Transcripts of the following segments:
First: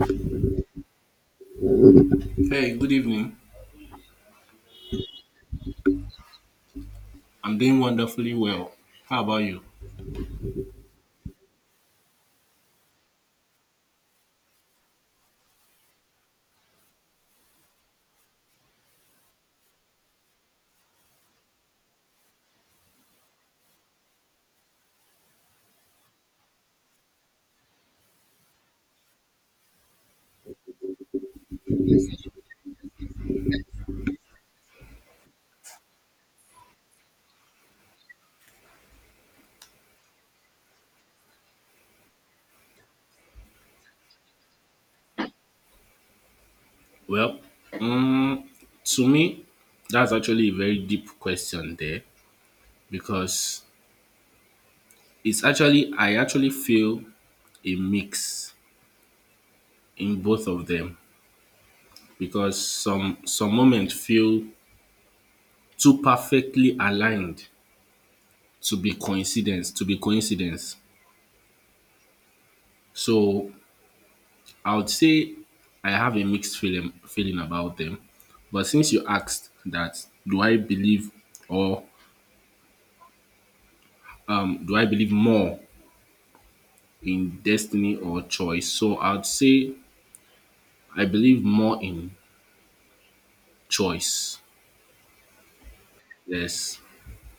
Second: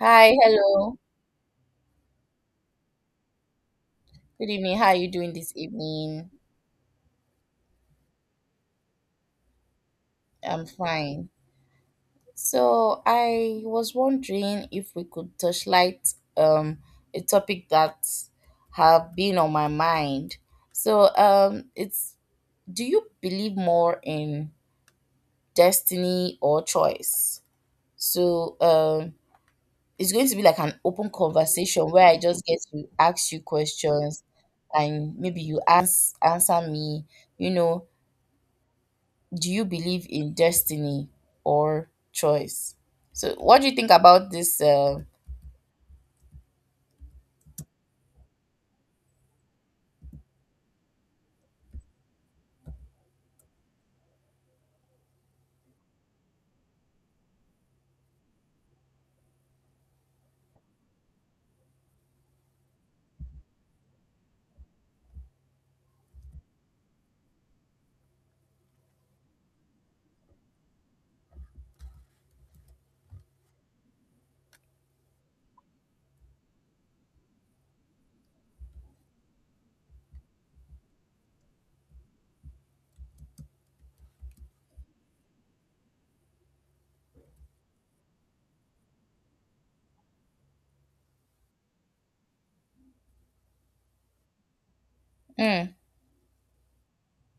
Hi, hello. Hey, good evening. Good evening. How are you doing this evening? I'm doing wonderfully well. How about you? I'm fine. So I was wondering if we could touchlight a topic that have been on my mind. So it's do you believe more in destiny or choice? So, it's going to be like an open conversation where I just get to ask you questions and maybe you answer me, you know do you believe in destiny or choice? So, what do you think about this? Well, um, to me, that's actually a very deep question there because I actually feel a mix in both of them because some moments feel too perfectly aligned to be coincidence, so I would say I have a mixed feeling about them. But since you asked that, or do I believe more in destiny or choice? So I would say I believe more in choice. mm. Yes,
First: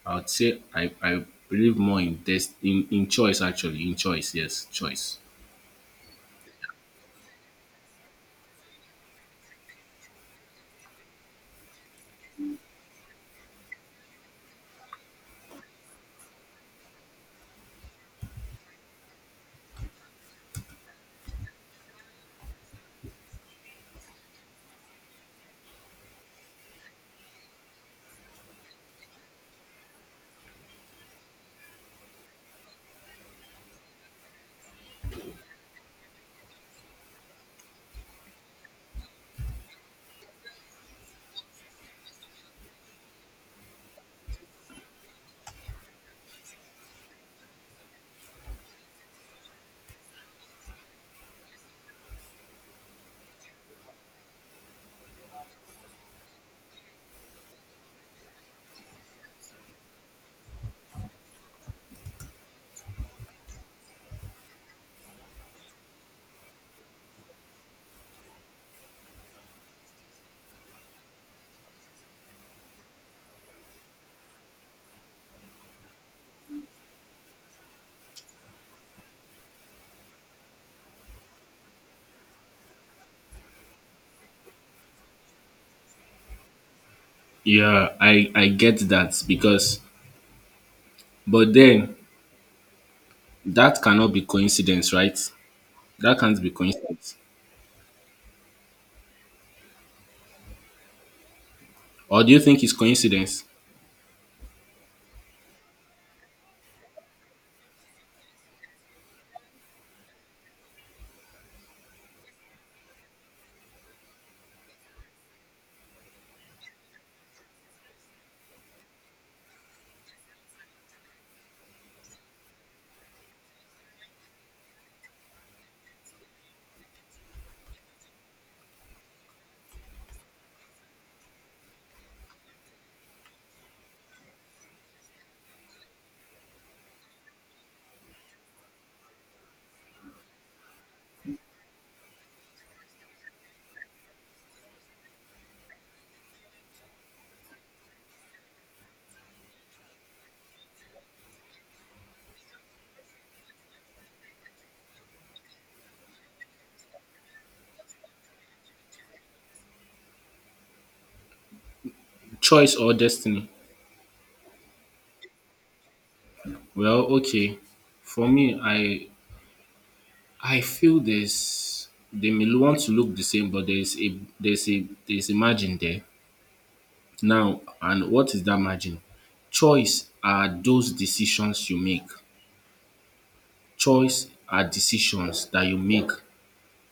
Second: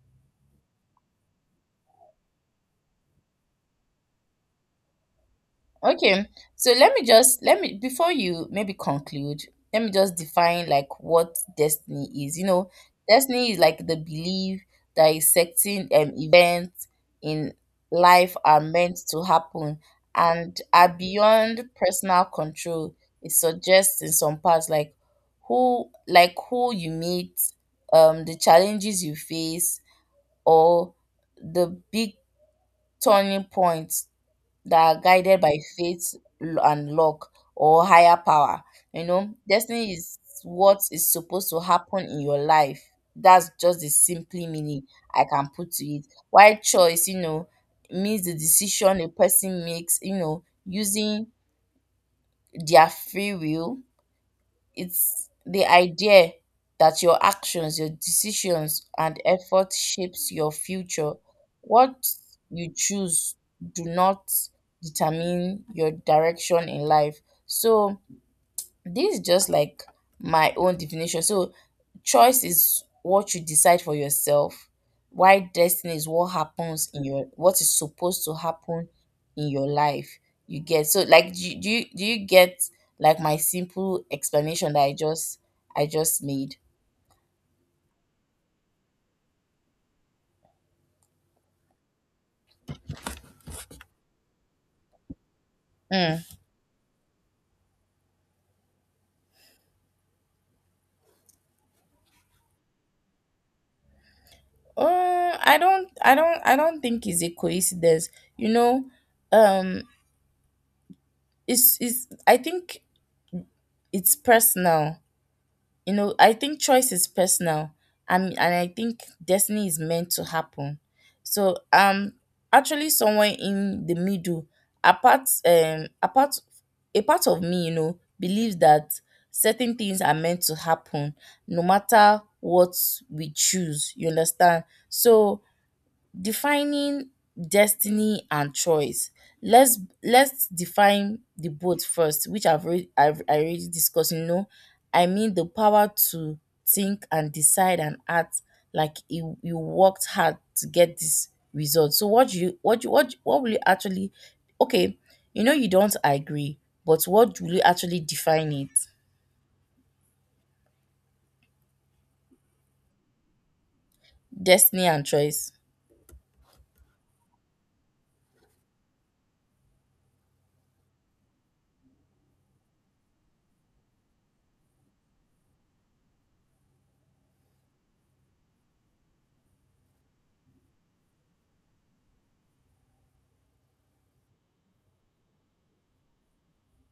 I would say I believe more in choice, actually in choice. Yes, choice. Okay, so let me, before you maybe conclude, let me just define like what destiny is. You know, destiny is like the belief that a certain events in life are meant to happen and are beyond personal control. It suggests in some parts like who you meet, the challenges you face, or the big turning points that are guided by faith and luck or higher power. You know, destiny is what is supposed to happen in your life. That's just the simply meaning I can put to it. Why choice, you know, means the decision a person makes, you know, using their free will. It's the idea that your actions, your decisions, and effort shapes your future. What you choose do not determine your direction in life. So this is just like my own definition. So, choice is what you decide for yourself, while destiny is what happens in your, what is supposed to happen in your life. You get so like do you get like my simple explanation that I just made? Yeah, I get that because but then that cannot be coincidence, right? That Mm. can't be coincidence. Or do you think it's coincidence? I don't think it's a coincidence. You know, um, it's, I think it's personal. You know, I think choice is personal, and I think destiny is meant to happen. So actually somewhere in the middle, apart apart a part of me, you know, believes that certain things are meant to happen no matter what we choose. You understand? So defining destiny and choice. Let's define the both first, which I already discussed. You know, I mean the power to think and decide and act like you worked hard to get this result. So what do you what will you actually, okay, you know you don't agree, but what will you actually define it? Choice or destiny? Destiny and choice. Well, okay. For me, I feel there's they may want to look the same, but there's a margin there. Now, and what is that margin? Choice are those decisions you make. Choice are decisions that you make.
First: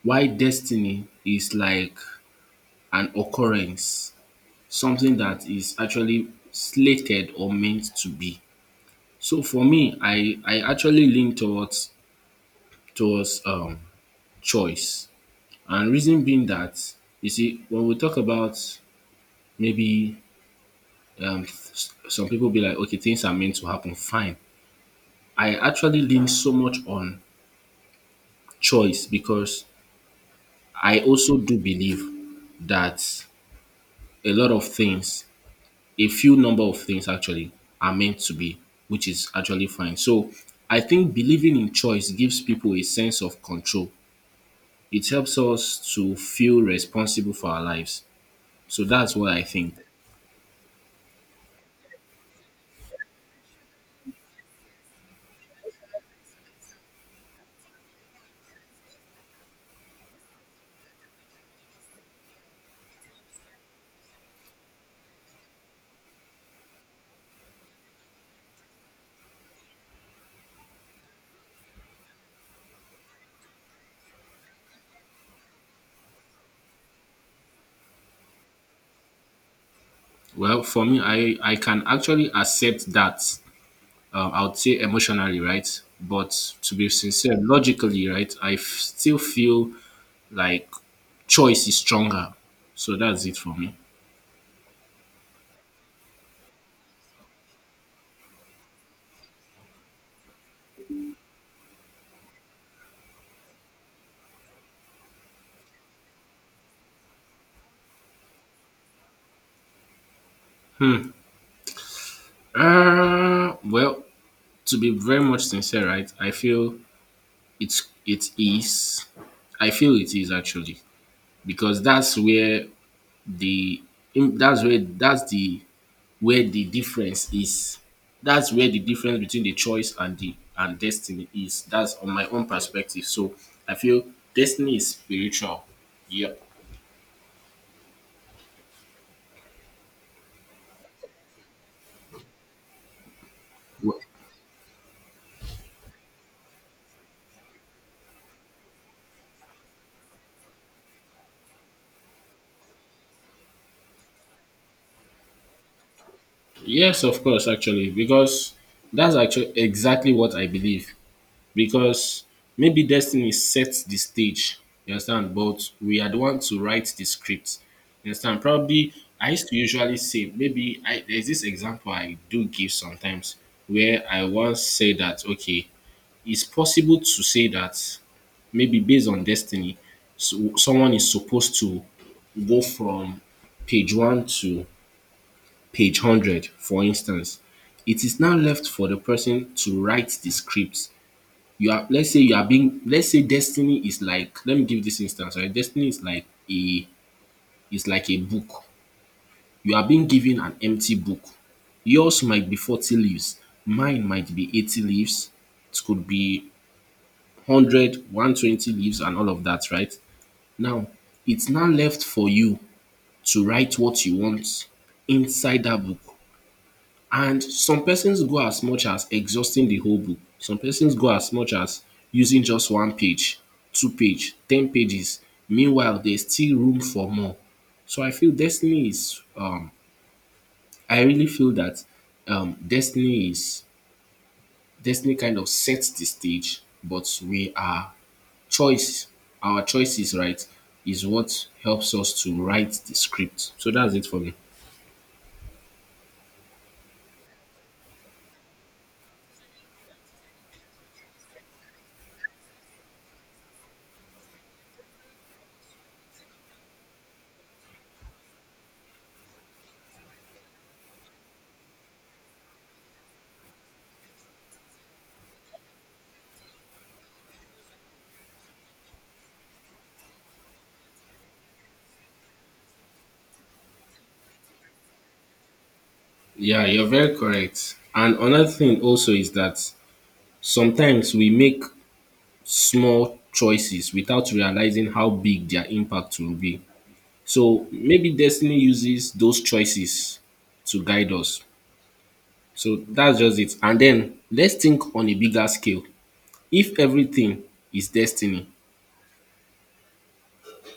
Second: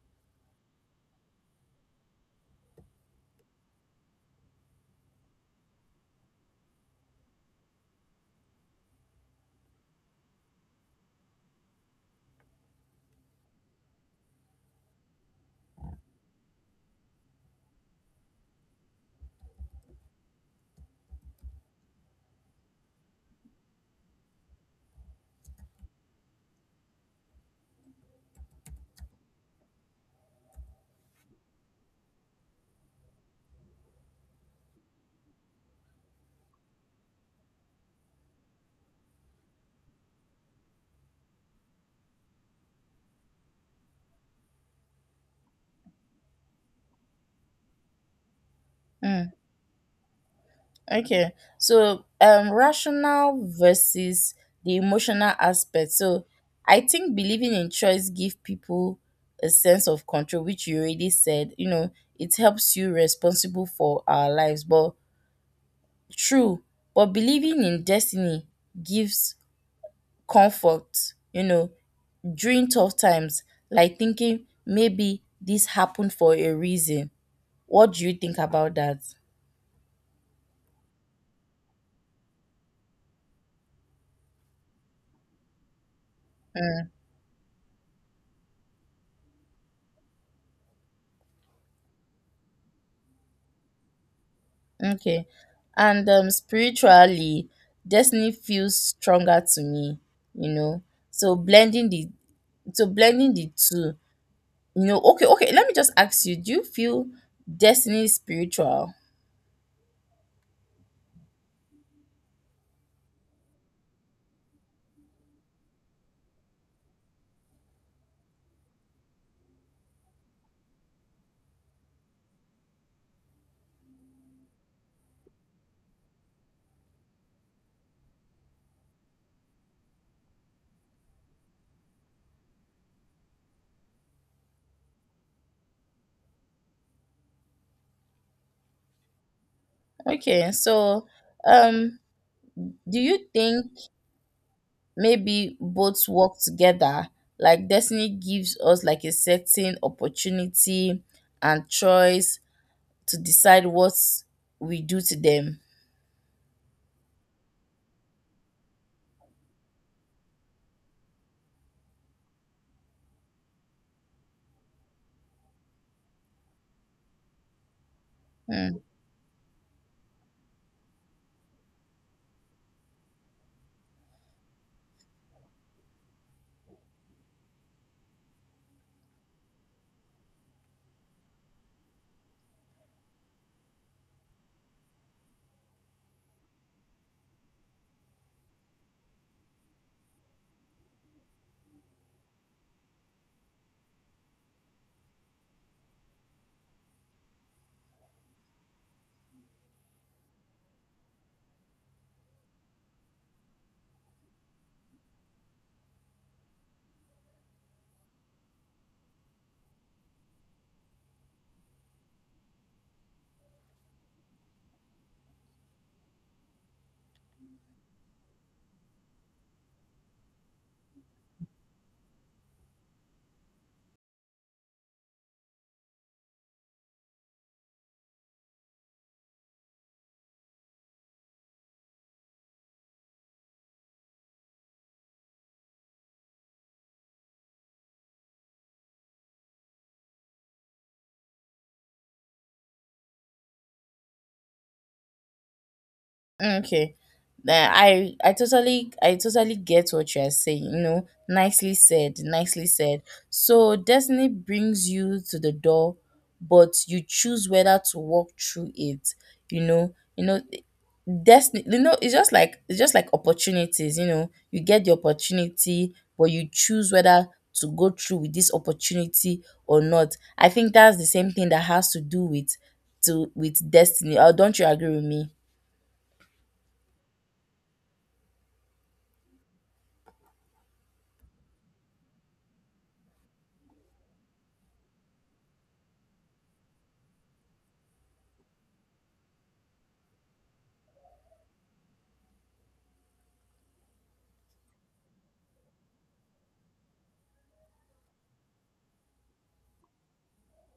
Why destiny is like an occurrence, something that is actually slated or meant to be. So for me, I actually lean towards towards um choice. And reason being that, you see, when we talk about maybe some people be like, okay, things are meant to happen, fine. I actually lean so much on choice because I also do believe that a lot of things, a few number of things actually, are meant to be, which is actually fine. So I think believing in choice gives people a sense of control. It helps us to feel responsible for our lives. So that's Hmm. what I think. Okay, so rational versus the emotional aspect. So I think believing in choice give people a sense of control, which you already said. You know, it helps you responsible for our lives. But true, but believing in destiny gives comfort. You know, during tough times, like thinking maybe this happened for a reason. What do you think about that? Well, for me, I can actually accept that. I would say emotionally, right? But to be Mm. sincere, logically, right? I still feel like choice is stronger. So that's it for me. Okay. And spiritually, destiny feels stronger to me, you know. So blending the two, you know, okay, okay, let me just ask you, do you feel destiny is spiritual? Well, to be very much sincere, right? I feel it is. I feel it is actually because that's where the im- that's where that's the where the difference is. That's where the difference between the choice and destiny is. That's on my own perspective. So I feel destiny is spiritual. Yeah. Okay, so um do you think maybe both work together, like destiny gives us like a certain opportunity and choice to decide what we do to them. Yes, of course, actually, because that's actually exactly what I believe. Because maybe destiny sets the stage. You understand? But we are the one to write the script. You understand? Hmm. Probably I used to usually say maybe I there's this example I do give sometimes where I once say that, okay, it's possible to say that maybe based on destiny, so someone is supposed to go from page one to page 100, for instance. It is now left for the person to write the script. You are let's say you are being let's say destiny is like, let me give this instance, right. Destiny is like a a book. You are being given an empty book. Yours might be 40 leaves, mine might be 80 leaves, it could be 100, 120 leaves and all of that, right. Now, it's now left for you to write what you want inside that book. And some persons go as much as exhausting the whole book. Some persons go as much as using just one page, two page, ten pages. Meanwhile, there's still room for more. So I feel Destiny is. I really feel that um, Destiny is Destiny kind of sets the stage, but we are choice. Our choices, right, is what helps us to write the script. So that's it for me. Okay. Then I totally get what you are saying, you know. Nicely said, nicely said. So destiny brings you to the door, but you choose whether to walk through it, you know. You know, destiny, you know, it's just like opportunities, you know. You get the opportunity, but you choose whether to go through with this opportunity or not. I think that's the same thing that has to do with to with destiny. Or don't you agree with me? Yeah, you're very correct. And another thing also is that sometimes we make small choices without realizing how big their impact will be. So maybe destiny uses those choices to guide us. So that's just it. And then let's think on a bigger scale. If everything is destiny,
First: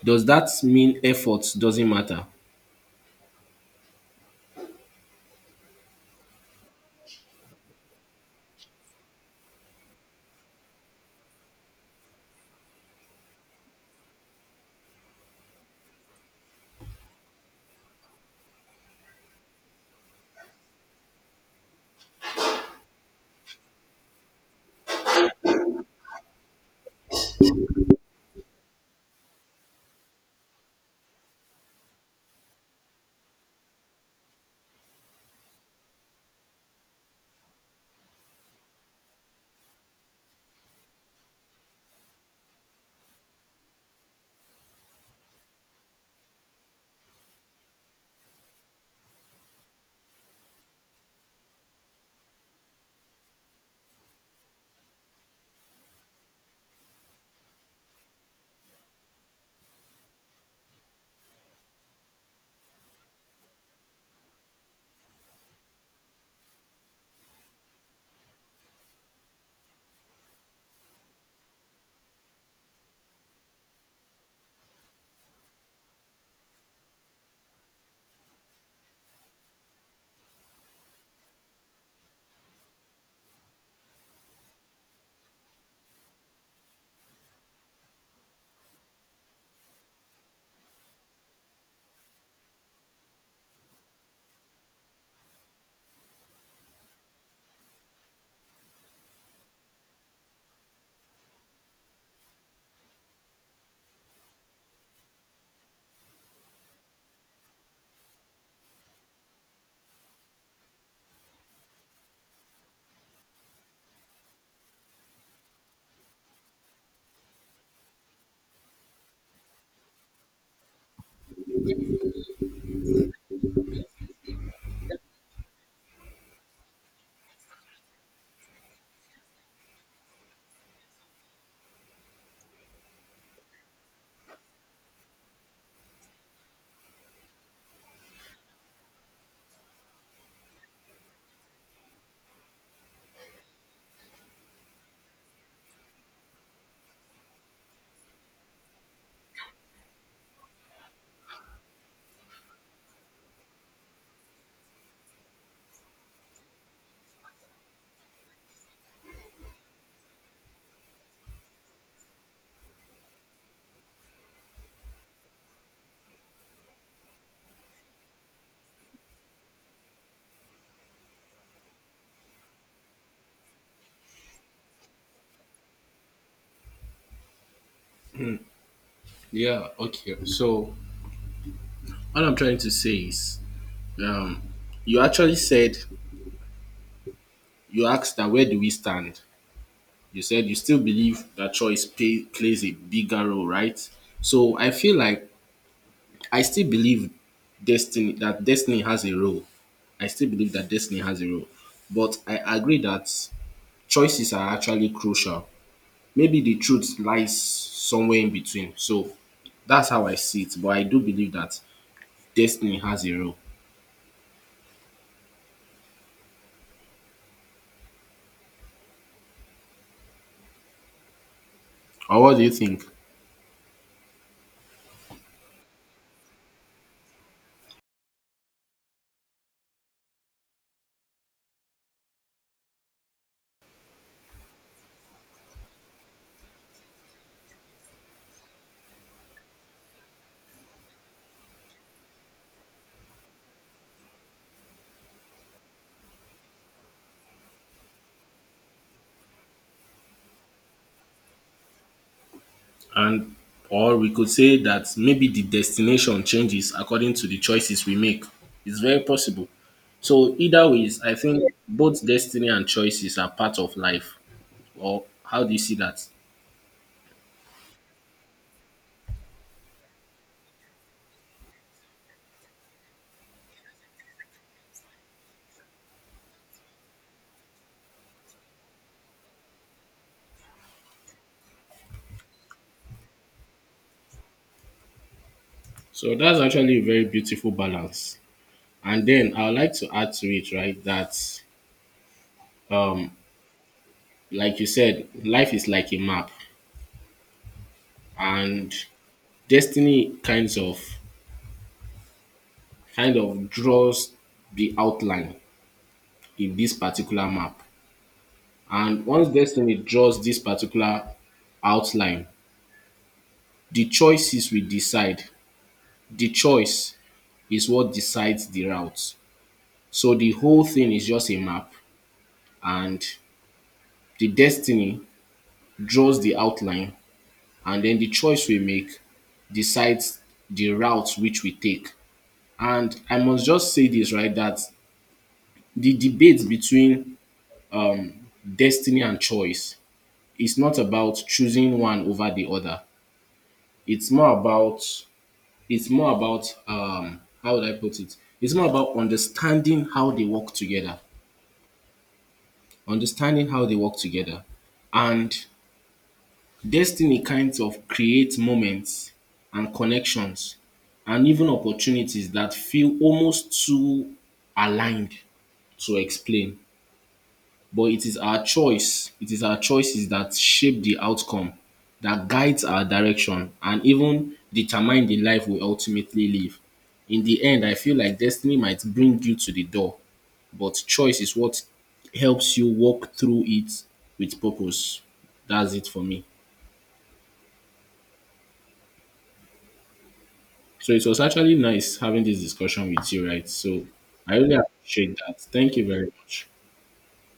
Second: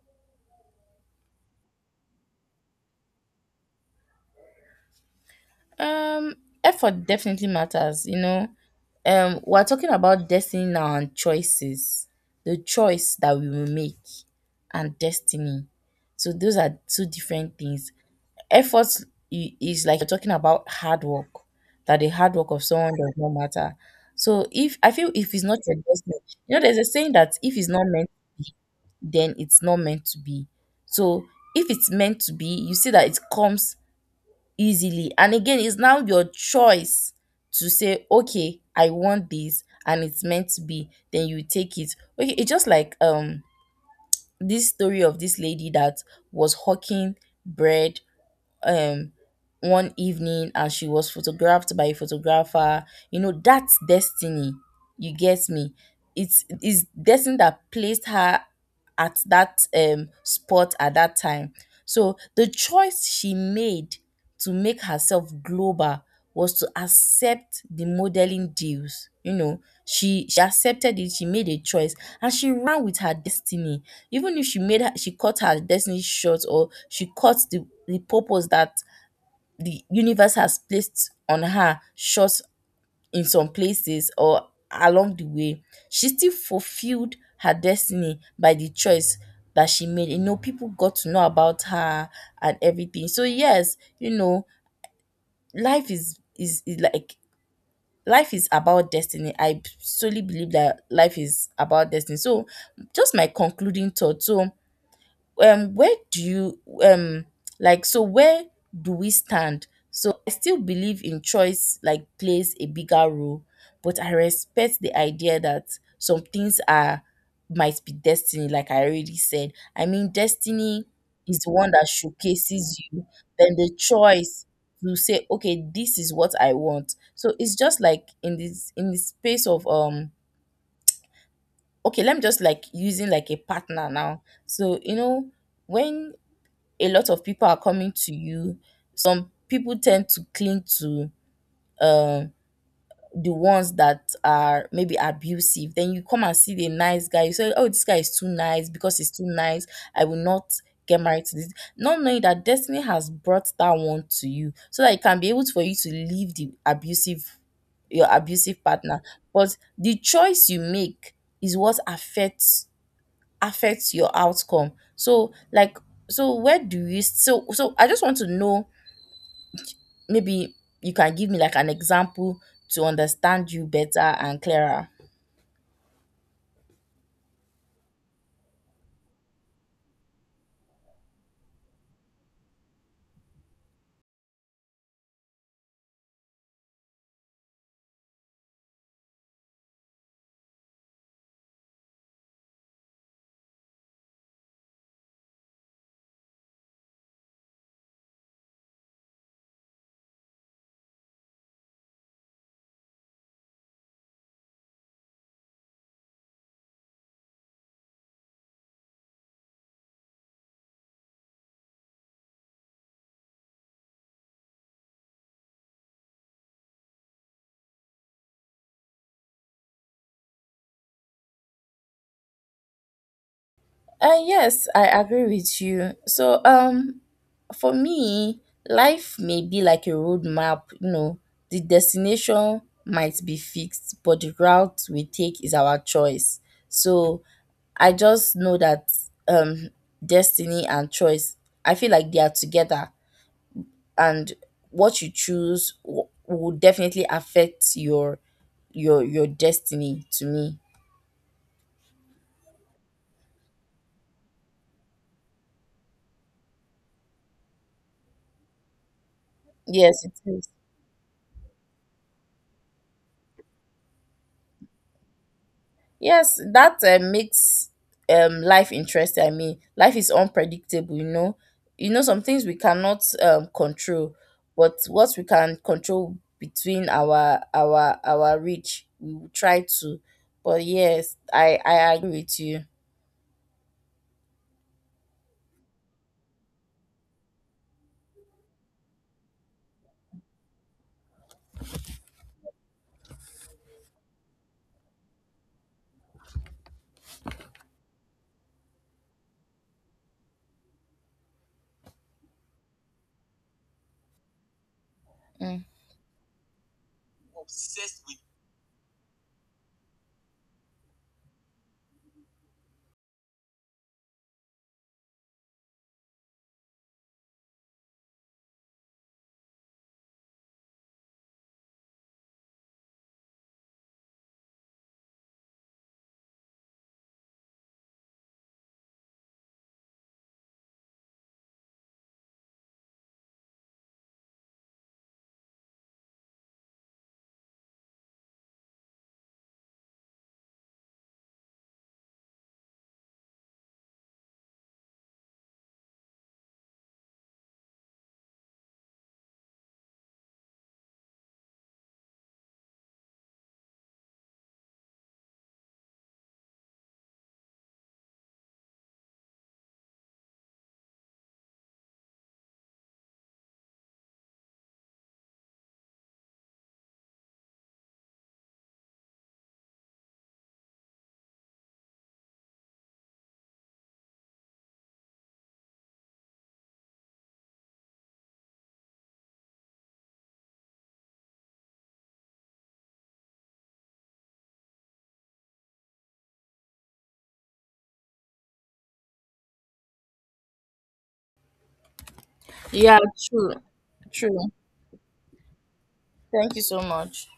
does that mean effort doesn't matter? Um, effort definitely matters. You know, we're talking about destiny now and choices, the choice that we will make, and destiny. So those are two different things. Effort is like you're talking about hard work, that the hard work of someone does not matter. So if I feel if it's not your destiny, you know, there's a saying that if it's not meant, then it's not meant to be. So if it's meant to be, you see that it comes easily, and again it's now your choice to say okay I want this and it's meant to be, then you take it. Okay, it's just like this story of this lady that was hawking bread um one evening, and she was photographed by a photographer. You know, that's destiny. You get me, it's destiny that placed her at that spot at that time. So the choice she made to make herself global was to accept the modeling deals. You know, she accepted it, she made a choice and she ran with her destiny. Even if she cut her destiny short, or she cut the purpose that the universe has placed on her short in some places or along the way, she still fulfilled her destiny by the choice that she made. You know, people got to know about her and everything. So yes, you know, life is like life is about destiny. I solely believe that life is about destiny. So just my concluding thought. So where do you like so where do we stand? So I still believe in choice, like plays a bigger role, but I respect the idea that some things are might be destiny. Like I already said, I mean destiny is the one that showcases you, then the choice to say okay this is what I want. So it's just like in this in the space of okay let me just like using like a partner now. So you know when a lot of people are coming to you. Some people tend to cling to um the ones that are maybe abusive. Then you come and see the nice guy, you say, "Oh, this guy is too nice because he's too nice. I will not get married to this." Not knowing that destiny has brought that one to you so that it can be able for you to leave the abusive, your abusive partner. But the choice you make is what affects your outcome. So like so where do you, so so I just want to know maybe you can give me like an example to understand you better and clearer. Yeah, okay. So what I'm trying to say is um you actually said you asked that, where do we stand? You said you still believe that choice plays a bigger role, right? So I feel like I still believe destiny that destiny has a role. I still believe that destiny has a role, but I agree that choices are actually crucial. Maybe the truth lies somewhere in between. So that's how I see it. But I do believe that destiny has a role. Or what do you think? Yes, I agree with you. So, for me, life may be like a roadmap, you know, the destination might be fixed, but the route we take is our choice. So, I just know that um, destiny and choice, I feel like they are together, and what you choose will definitely affect your destiny to me. And or we could say that maybe the destination changes according to the choices we make. It's very possible. Yes it So is. either ways, I think both destiny and choices are part of life. Or how do you see that? Yes that makes life interesting. I mean life is unpredictable, you know. You know, some things we cannot control, but what we can control between our reach we will try to. But yes, I agree with you. So that's actually a very beautiful balance. And then I would like to add to it, right, that um, like you said, life is like a map, and destiny kind of draws the outline Mm. in this particular map. And once destiny draws this particular outline, the choices we decide, the choice is what decides the route. So the whole thing is just a map, and the destiny draws the outline, and then the choice we make decides the route which we take. And I must just say this, right, that the debate between um, destiny and choice is not about choosing one over the other. It's more about It's more about, how would I put it? It's more about understanding how they work together, understanding how they work together, and destiny kinds of create moments and connections and even opportunities that feel almost too aligned to explain. But it is our choice. It is our choices that shape the outcome, that guides our direction, and even determine the life we ultimately live. In the end, I feel like destiny might bring you to the door, but choice is what helps you walk through it with purpose. That's it for me. So it was actually nice having this discussion Yeah, with you, right? true, So I true. really appreciate that. Thank you very much. Thank you so much.